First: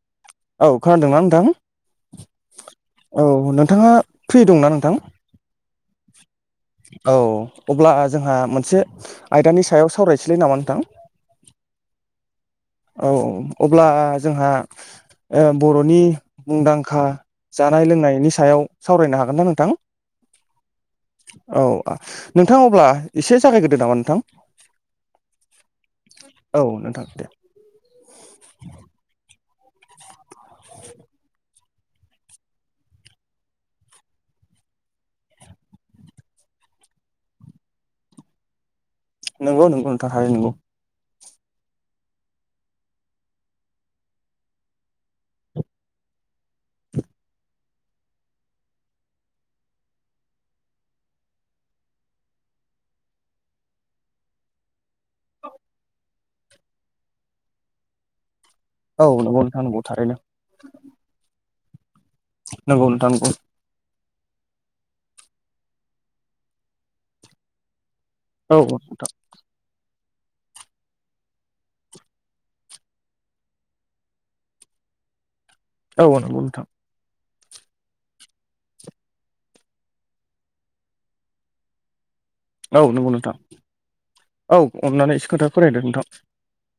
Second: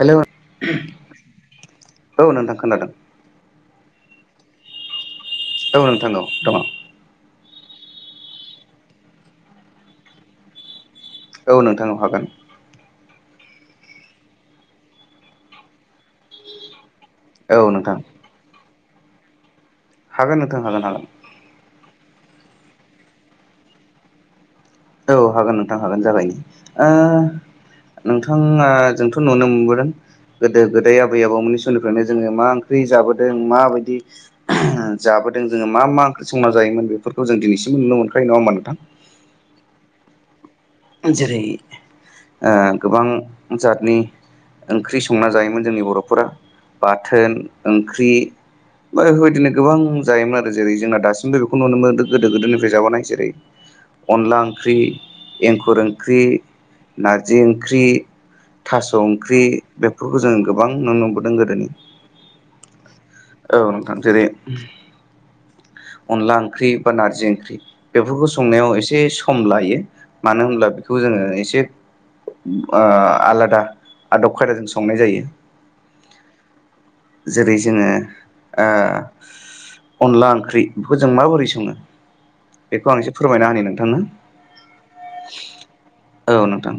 Hello औ खोनादोंना नोंथां। औ नोंथां खोनादों औ नोंथाङा फ्रि दंना नोंथां। औ नोंथां औ दङ। औ अब्ला जोंहा मोनसे आयदानि सायाव सावरायसलै नामा नोंथां? औ नोंथां औ हागोन। औ अब्ला जोंहा ओ बर'नि मुंदांखा औ जानाय नोंथां लोंनायनि सायाव सावरायनो हागोन ना नोंथां? हागोन नोंथां हागोन हागोन। औ नोंथां अब्ला एसे जागायग्रोदो नामा नोंथां। औ हागोन नोंथां हागोन जागायनो औ नोंथां दे ओ नोंथाङा जोंथ' नुनो दों गोदो गोदाय आबै आबौमोननि समनिफ्रायनो जोङो मा ओंख्रि जाबोदों माबायदि आ जाबोदों जोङो मा मा ओंख्रि संना जायोमोन बेफोरखौ जों दिनैसिमबो नुनो मोनखायो नङा होमबा नोंथां? नोंगौ नोंगौ नोथां थारै नोंगौ। जेरै ओ गोबां जातनि ओंख्रि संना जायोमोन जोंनि बर'फोरा बाथोन, ओंख्रि बा बेफोरबायदिनो गोबां जायोमोन आरो जेरै जोंना दासिमबो बेखौ नुनो मोन गोदो गोदोनिफ्राय जाबोनाय जेरै अनला ओंख्रि, एंखुर ओंख्रि, नारजि ओंख्रि थास' औ नंगौ ओंख्रि नोंथां नंगौ थारैनो बेफोरखौ जों गोबां नु नुबोदों गोदोनि नोंगौ नोथां नोंगौ औ नोंथां जेरै अनला ओंख्रि बा नारजि ओंख्रि बेफोरखौ औ संनायाव एसे नोंथां सम लायो मानो होनब्ला बेखौ जोङो एसे ओ आलादा आदब खायदाजों संनाय जायो। औ नोंगौ नोथां। जेरै जोङो ओ अनला ओंख्रि बिखौ जों माबोरै सङो। औ बेखौ आं नंगौ एसे नोंथां फोरमायना होनि नोंथांनो औ अननानै एसे खोथा फोरमायदो नोंथां औ नोंथां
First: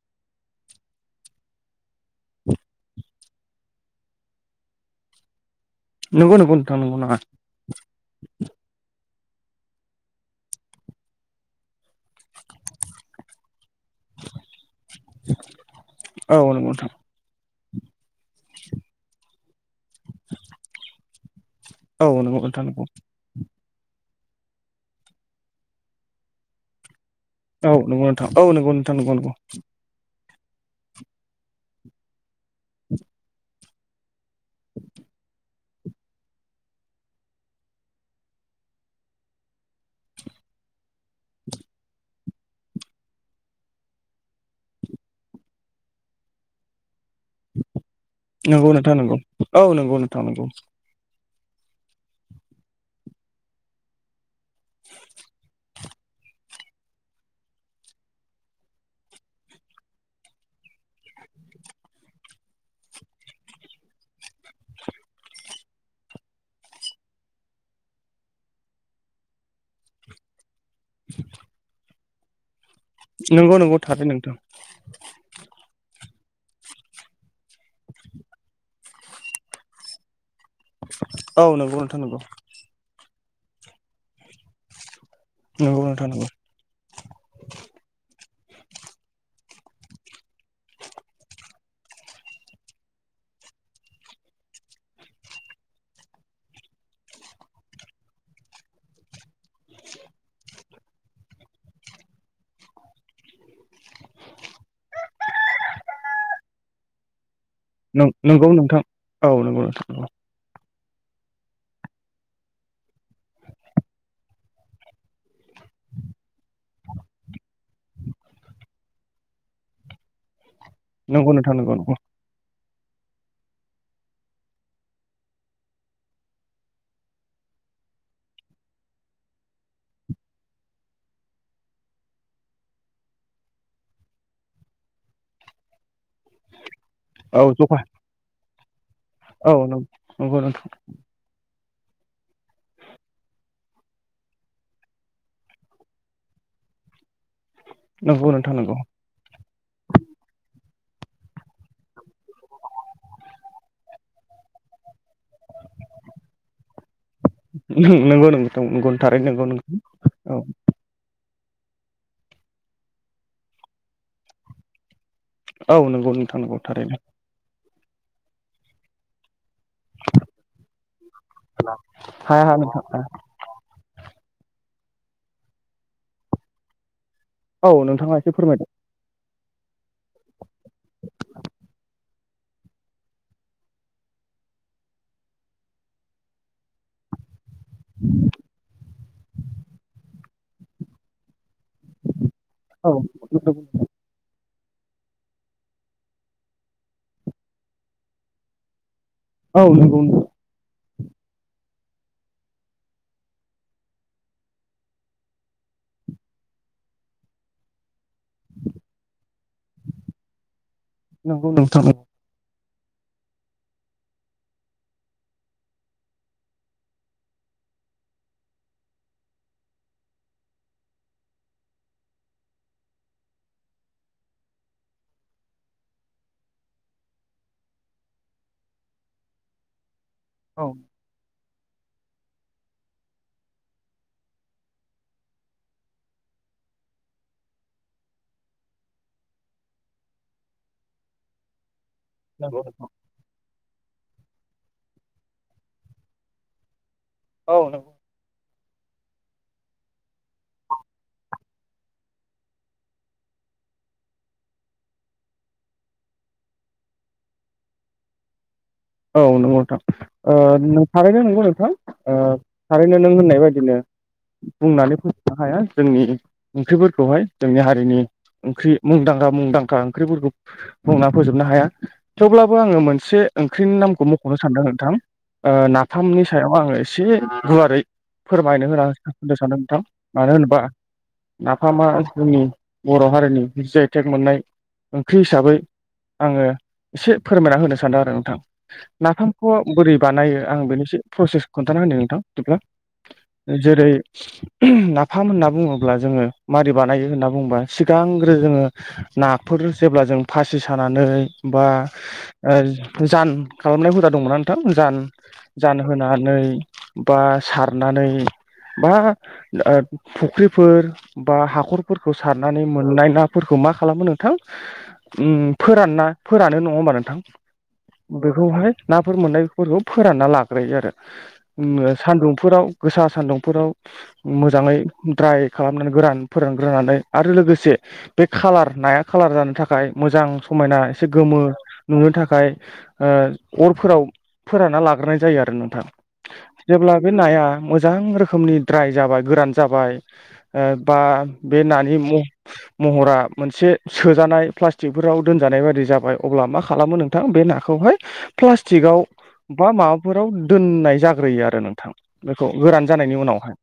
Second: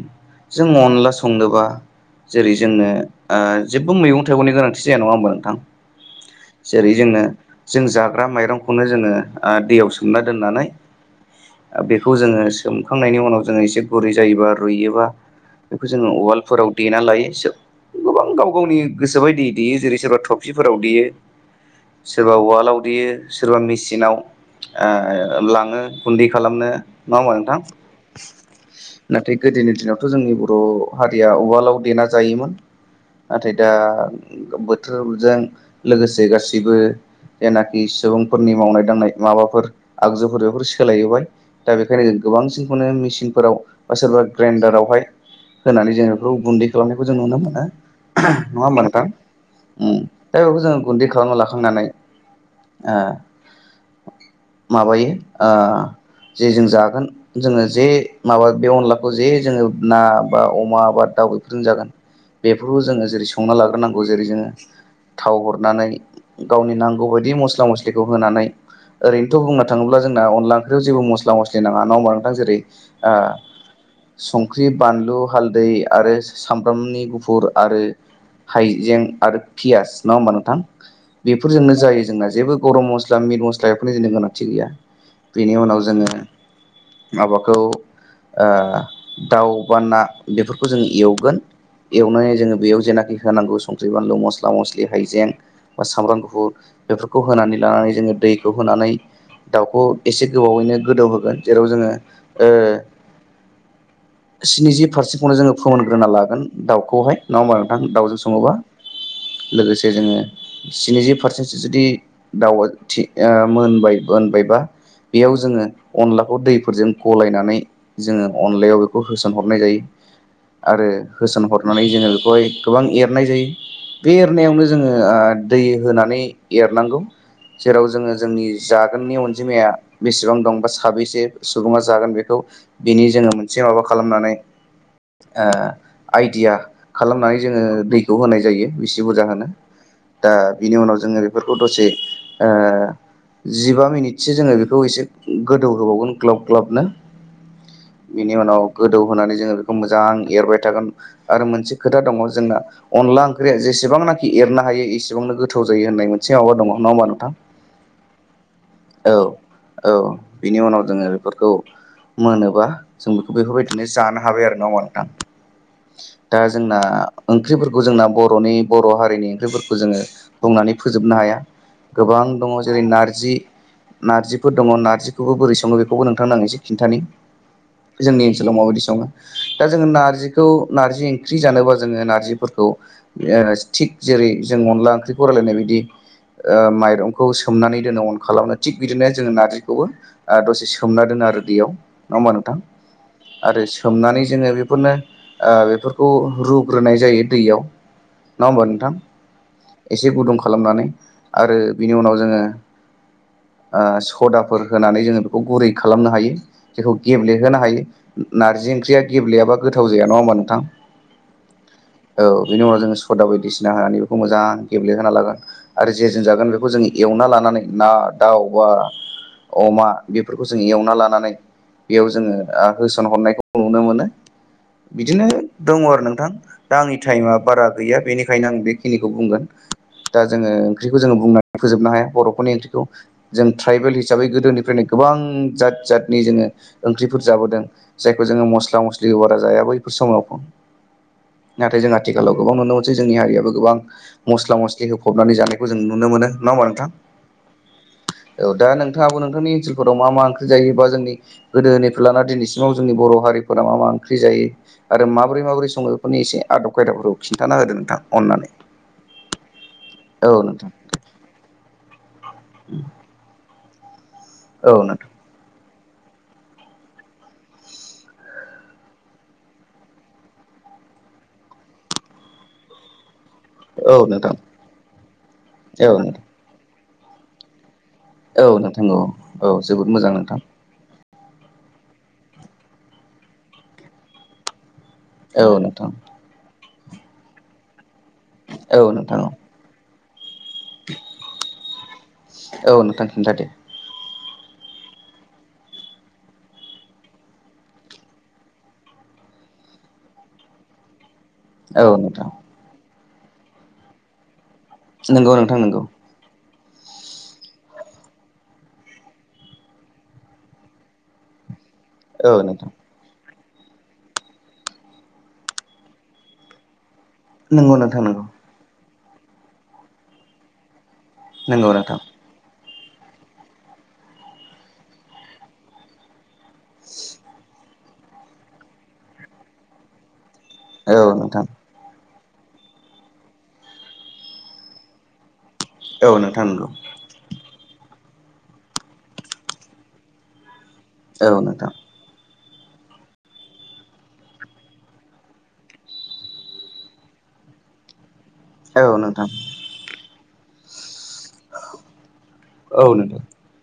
जों अनला संनोबा जेरै जोंनो ओ जेबो मैगं थाइगंनि गोनांथि जाया नङा होनबा नोंथां। नंगौ नंगौ नोंथां जेरै नंगौ नाङा जोंनो जों जाग्रा माइरंखौनो जोङो ओ दैयाव सोमना दोननानै ओ बिखौ जोङो सोमखांनायनि उनाव जोङो एसे - गुरै जायोबा रुइयोबा बिखौ जोङो औ नंगौ उवालफोराव नोंथां देना लायो गोबां गाव गावनि गोसोबायदि देयो जेरै सोरबा ट्रसिफोराव देयो औ सोरबा नंगौ नोंथां नंगौ उवालाव देयो सोरबा मिसिनाव ओ लाङो गुन्दै खालामनो नंङा ओमबा नोंथां। औ नंगौ नोंथां औ नंगौ नोंथां नंगौ नंगौ नाथाय गोदोनि दिनाव ' जोंनि बर' हारिया उवालाव देना जायोमोन। नाथाय दा बोथोरजों लोगोसे गासैबो जेनाखि सुबुंफोरनि मावनाय दांनाय माबाफोर आगजुफोर बेफोर सोलायबाय दा बेखायनो गोबांसिन खौनो मिचिनफोराव बा सोरबा ग्राइडारावहाय होनानै जों बेखौ गुन्दै खालाम जों नुनो मोनो नङा नंगौ होमबा नोंथां नंगौ औ नंगौ ओम नोंथां नंगौ औ जों गुन्दै खालामना ला खांनानै ओ माबायो ओ जे जों जागोन। जोङो जे माबा बे अनलाखौ जे जोङो ना बा अमा बा दाउ बेफोरजों जागोन। बेफोरखौ जोङो जेरै संना लाग्रोनांगौ जेरै जोङो। थाव हरनानै गावनि नांगौ बायदि मस्ला मस्लिखौ होनानै ओरैनोथ' बुंनो थाङोब्ला जोंना अनला ओंख्रियाव जेबो मस्ला मस्लि नाङा नङा होमबा नोंथां जेरै नंगौ नंगौ थारै नोंथां संख्रि, बानलु, हालदै। आरो सामब्रामनि गुफुर आरो हाइजें आरो पियास नङा होमब नों थां औ बेफोरजोंनो नंगौ नोंथां जायो नंगौ जोंना जेबो गरम मस्ला मिट मस्ला बेफोरनि जोंनि गोनांथि गैया। बेनि नंगौ उनाव जोङो नोंथां माबाखौ ओ दाउ बा ना बेफोरखौ जों एवगोन। एवनानै जोङो बेयाव जेनाखि होनांगौ संख्रि, बानलु, मस्ला मस्लि हाइजें।। बा सामब्राम गुफुर बेफोरखौ होनानै लानानै जोङो दैखौ होनानै दाउखौ एसे गोबावैनो गोदौहोगोन जेराव जोङो ओ स्निजि फारसेखौनो जोङो फोमोनग्रोना लागोन दाउखौहाय नङा होमबा नोंथां नंगौ दाउजों नंगौ सङोबा नोंथां औ नंगौ लोगोसे नोंथां जोङो नंगौ स्निजि पारसेन्टसो जुदि दाउआ मोनबाय मोनबायबा बेयाव जोङो अनला बे दैफोरजों गलायनानै जोङो अनलायाव बेखौ होसन हरनाय जायो। आरो नंगौ होसन नोंथां नंगौ हरनानै नंगौ जोङो बेखौहाय गोबां एरनाय जायो बे एरनायावनो जोङो दै होनानै एरनांगौ। जेराव जोङो जोंनि जागोननि अनजिमाया बेसेबां दं बा साबैसे सुबुङा जागोन बेखौ बिनि जोङो मोनसे माबा खालामनानै ओ आइडिया खालामनानै औ जोङो जखा दैखौ होनाय जायो। बेसे बुरजा होनो औ दा नंगौ नोंथां बिनि उनाव जोङो बे दसे ओ जिबा मिनिटसो जोङो बेखौ एसे गोदौ होबावगोन। ग्लब ग्लबनो नंगौ बिनि नोंथां उनाव नंगौ गोदौहोनानै जोङो बेखौ मोजां एरबाय। थागोन आरो मोनसे खोथा दङ जोंना अनला ओंख्रिया जेसेबांनाखि एरनो हायो एसे एसेबांनो गोथाव जायो होननाय मोनसे माबा दङ नङा होमबा नोंथां। नंगौ नोंथां नंगौ औ थारैनो नंगौ नोंगौ औ। बिनि उनाव जोङो बेफोरखौ मोनोबा जों बेखौ बेफोरबायदिनो जानो हाबाय आरोना नोंथां। औ नंगौ नोंथां दा नंगौ जोंना थारैनो ओंख्रिफोरखौ जोंना बर'नि बर' हारिनि ओंख्रिफोरखौ जोङो बुंनानै फोजोबनो हाया गोबां हाया दङ हा जेरै नोंथां नारजि नारजिफोर दङ नारजिखौबो बोरै सङो बेखौबो नोंथां आं एसे खिन्थानि औ नोंथाङा जोंनि एसे ओनसोलाव फोरमायदो माबायदि सङो दा जोङो नारजिखौ नारजि ओंख्रि जानोबा जोङो नारजिफोरखौ जों जेरै जों अनला ओंख्रिखौ रायलानाय बायदि माइरंखौ सोमनानै दोनो अन खालामनो थिग बिदिनो जोङो नारजिखौबो दसे सोमना दोनो आरो दैयाव नङा होमबा नों औ आरो सोमनानै जोङो बे बेफोरनो बेफोरखौ रुग्रोनाय जायो दैयाव नङा होमबा नोंथां। औ नंगौ एसे गुदुं खालामनानै आरो बिनि उनाव जोङो सदाफोर होनानै जोङो। बेखौ गुरै खालामनो हायो जेखौ गेब्लेहोनो हायो नारजि ओंख्रिया गेब्लेयाबा गोथाव जाया नङा नोंथां नंगौ नोंथां। औ बेनि उनाव जोङो सदा बायदिसिना होनानै बेखौ मोजां गेब्लेहोना लागोन आरो जेजों जागोन बे जों एव लानानै। ना दाउ बा अमा बेफोरखौ जों एवना लानानै बेयाव जोङो होसनहरनायखौ नुनो मोनो। बिदिनो दङ आरो नोंथां दा आंनि टाइमा बारा गैया बेनिखायनो आं बेखिनिखौ बुंगोन। दा जोङो नंगौ ओंख्रिखौ जों बुंनानै फोजोबनो हाया बर'फोरनि ओंथिखौ जों ट्राइबेल हिसाबै गोदोनिफ्रायनो गोबां जात जतनि जोङो ओंख्रिफोर जाबोदों जायखौ जोङो मस्ला मस्लि बारा जाया बैफोर समाव नाथाय जों आथिखालाव गोबां नुनो नोंथां मोनसै जोंनि हारियाबो गोबां मस्ला मस्लि होफबनानै जानायखौ जों नुनो मोनो नङा होमबा नोंथां औ औ। औ दा नोंथा आ नोंथांनि ओनसोल फोराव मा मा ओंख्रि जायो बा जोंनि गोदोनिफ्राय लाना दिनैसिमाव जोंनि बर' हारिफोरा मा मा ओंख्रि जायो आरो माबोरै माबोरै संङो बेफोरनि एसे आदब खायदाफोरखौ खिन्थाना होदो नोंथां अन्नानै औ नंगौ नोंथां ओ थारैनो नंगौ नोंथां ओ थारैनो नों होननाय बेबायदिनो औ बुंनानै नोंथां फैनो हाया जोंनि ओंख्रिफोरखौहाय जोंनि हारिनि ओंख्रि मुंदांखा मुंदांखा ओंख्रिफोरखौ बुंना फोजोबनो हाया थेवब्लाबो आङो मोनसे ख्रिनि औ नामखौ नोंथां मख'नो सानदों नोंथां औ नोंथां नाथामनि सायाव आङो एसे गुवारै औ फोरमायनो होना नोंथां औ होननो औ सानदों नोंथां जोबोद मोजां मानो नोंथां होनोबा नाफामा जोंनि बर' हारिनि जि आइ थेक मोननाय ओंख्रि औ हिसाबै नोंथां आंङो एसे फोरमायना होनो सानदों आरो नोंथां औ नोंथां नाफामखौ बोरै बानायो आं बेनिससे प्रसेस खोन्थान होदों नोंथां बिदिब्ला औ नोंथां खिन्थादो जेरै नाफाम होनना बुङोब्ला जोङो मारै बानायो होनना बुङोबा सिगांग्रो जोङो नाफोर जेब्ला जों फासि सानानै बा औ नोंथां जान खालामनाय हुदा दंमोन जान नंगौ नोंथां नंगौ जानहानै बा सारनानै बा फुख्रिफोर बा हाखरफोरखौ औ सारनानै नोंथां मोननाय ना फोरखौ मा खालामो नोंथां फोरानना फोरानो नङा होमबा नोंथां नोंगौ नोथां बेखौहाय नाफोर मोननायफोरखौ फोरानना लाग्रोयो आरो नंगौ नोंथां सान्दुंफोराव गोसा सान्दुंफोराव मोजाङै द्राय खालामनानै गोरान फोरोंग्रोनानै आरो लोगोसे बे खालार नाया खालार जानो थाखाय मोजां समायना औ एसे गोमो नोंथां नुनो थाखाय ओ अर फोराव फोराना लाग्रोनाय जायो आरो नोंथां औ नोंथां नंगौ जेब्ला बे नाया मोजां रोखोमनि द्राय जाबाय गोरान जाबाय बा औ बे नोंथां नानि महरा मोनसे सोजानाय प्लास्टिकफोराव दोनजानाय बाददि जाबाय अब्ला मा खालामो नोंथां बे नाखौ बहाय औ प्लासटिक आव नोंथां बा माबाफोराव दोनाय जागोन होग्रोयो आरो नोंथां बेखौ औ गोरान जानायनि नोंथां उनावहाय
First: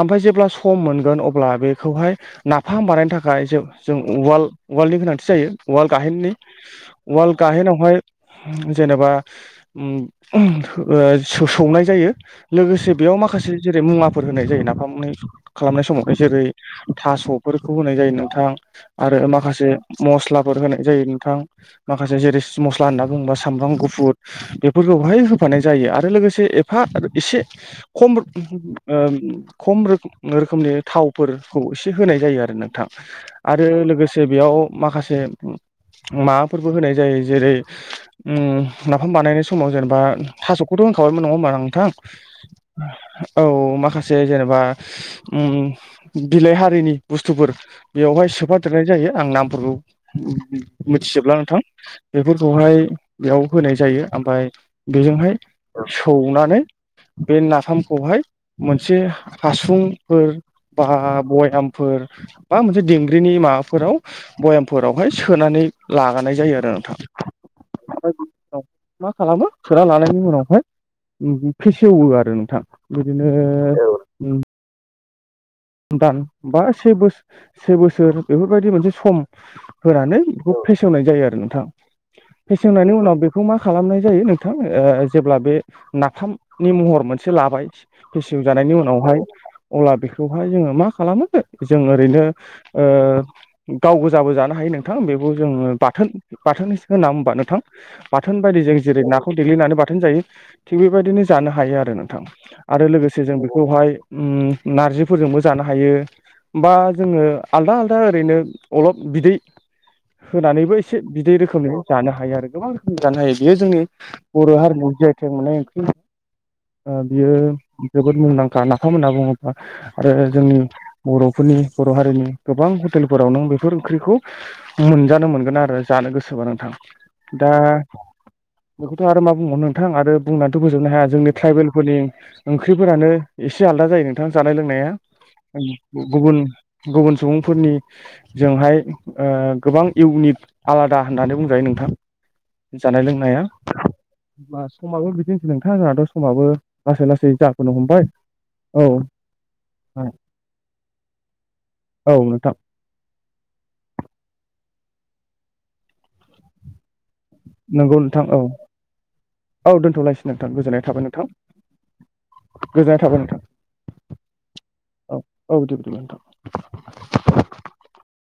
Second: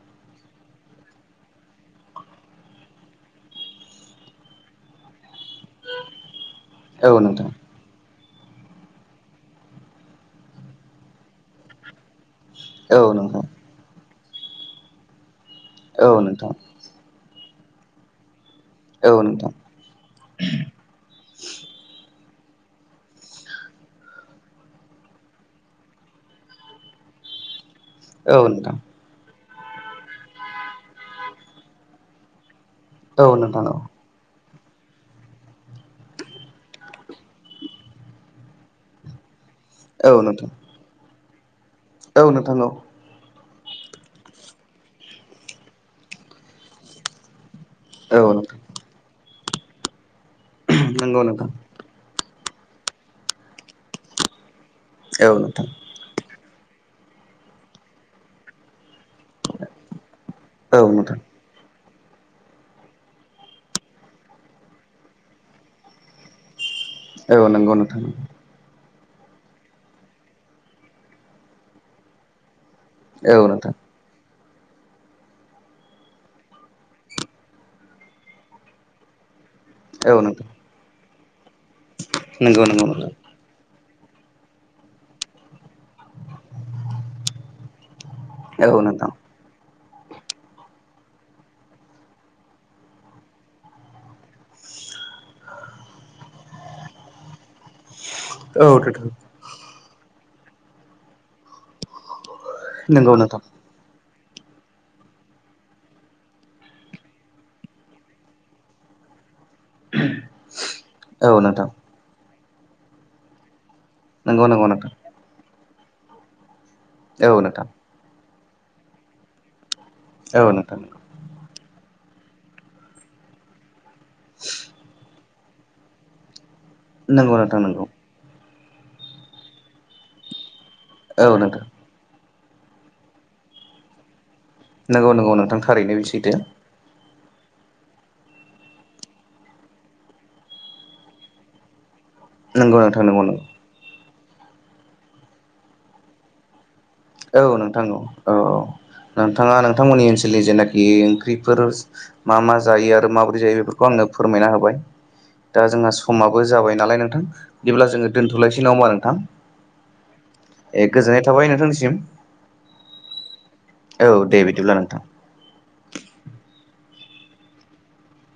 ओमफ्राय जेब्ला सम मोनगोन अब्ला बेखौहाय नाफाम बानायनो थाखाय ज जों उवाल नि गोनांथि जायो वड गाहेननि औ वालड नोंथां गाहेनावहाय जेनेबा सौनाय जायो लोगोसे औ नोंथां औ बेयाव नोंथां माखासे जेरै मुवाफोर होनाय जायो नाफाम खालामनाय औ नोंथां औ समावहाय जेरै नोंथां औ नोंथां औ थास' बेफोरखौ होनाय जायो नोंथाङा औ आरो नोंथां माखासे मस्लाफोर होनाय जायो नोंथां माखासे जेरै मस्ला होनना बुङोबा सामब्राम गुफुर बेफोरखौहाय होफानाय जायो आरो लोगोसे एफा एसे खम औ नोंथां खम रोखोमनि थावफोरखौ एसे होनाय जायो आरो नों थां आरो लोगोसे बेयाव माखासे माबाफोरबो होनाय जायो जेरै नाफाम बानायनाय समाव जेनेबा थास'खौथ' होनखाबायमोन नंङा होमबा आं थां औ माखासे जेनेबा बिलाइ हारिनि बुस्थुफोर औ बेवहाय नोंथां सोफादेरनाय जायो आं नामफोरखौ मिथिजोबला नोंथां बेफोर खौहाय बेयाव होनाय जायो ओमफ्राय औ बेजोंहाय नोंथां सौनानै बे नाफामखौहाय मोनसे हासुंफोर औ बा नोंथां बयाम फोर बा मोनसे दिंग्रिनि माबाफोराव भयामफोरावहाय सोनानै लागानाय जायो आरो नोंथां औ नंगौ नोंथां ओमफ्राय मा खालामो फोरा लानायनि उनावहाय फेसेवो आरो नोंथां। बिदिनो औ नोंथां उम दान बा से बोस से बोसोर बेफोरबायदि मोनसे सम। औ होनानै नोंथां बेखौ फेसेवनाय जायो आरो नोंथां नंगौ नंगौ फेसेवनायनि नोंथां उनाव बेखौ मा खालामनाय जायो नोंथां ओ जेब्ला बे नाफामनि महर मोनसे लाबाय फेसेव औ जानायनि नोंथां उनावहाय अला बे बेखौहाय जोङो मा खालामो जों ओरैनो ओ गावगोजाबो जानो हायो नोंथां बे बेखौ जोङो बाथोन बाथोन सो होना होनबा नोंथां। बाथोन बायदि औ जों जेरै नोंथां नाखौ देग्लिनानै बाथोन जायो थिग बेबायदिनो जानो हायो आरो नोंथां। आरो नंगौ लोगोसे जों नोंथां बेखौहाय उम नारजि फोरजोंबो जानो हायो बा जोङो आलदा आलदा ओरैनो अलप बिदै होनानैबो एसे बिदै औ नोंथां रोखोमनि जानो हायो आरो गोबां रोखोमनि जानो हायो बेयो जोंनि नंगौ बर' नंगौ नोंथां हारिनि जि आइ टेग मोननाय ओंख्रि बियो औ नोंथां जोबोद मुंदां खा नाफाम होनना बुङोब्ला आरो औ जोंनि नोंथां बर'फोरनि बर' हारिनि गोबां हटेलफोराव नों बेफोर ओंख्रिखौ मोनजानो मोनगोन आरो जानो गोसोबा नोंथां। नोंगौ दा नोंथां नोंगौ बेखौथ' आरो मा बुंगो नोंथां आरो बुंनानैथ' फोजोबनो हाया औ जोंनि नोंथां ट्राइबेलफोरनि ओंख्रिफोरानो एसे आलदा जायो नोंथां जानाय लोंनाया नंगौ नंगौ नोंथां थारैनो बे सैथो गुबुन गुबुन सुबुंफोरनिजोंहाय ओ गोबां इउनिक आलादा होननानै बुंजायो नोंथां नंगौ जानाय नोंथां नंगौ लोंनाया नंगौ बा समाबो बिदिनोै नोंथाङा जोंनाथ' समाबो लासै लासै औ जाबोनो नोंथां औ हमबाय औ औ नोंथाङा नों थांमोननि ओनसोलनि जेनाखि ओंख्रिफोर औ मा नोंथां मा जायो आरो माबोरै जायो बेफोरखौ आङो फोरमायना होब बाय दा जोंहा समाबो जाबाय नालाय नोंथां बिदिब्ला नंगौ जोङो नोंथां औ दोनथ'लायसै नङा होनबा नोंथां। औ दोन्थ'लायसै नोंथां गोजोननाय थाबाय नोंथां गोजोननाय थाबाय नोंथां। औ दे बिदिब्ला नोंथां औ औ दे बिदिबा नोंथां।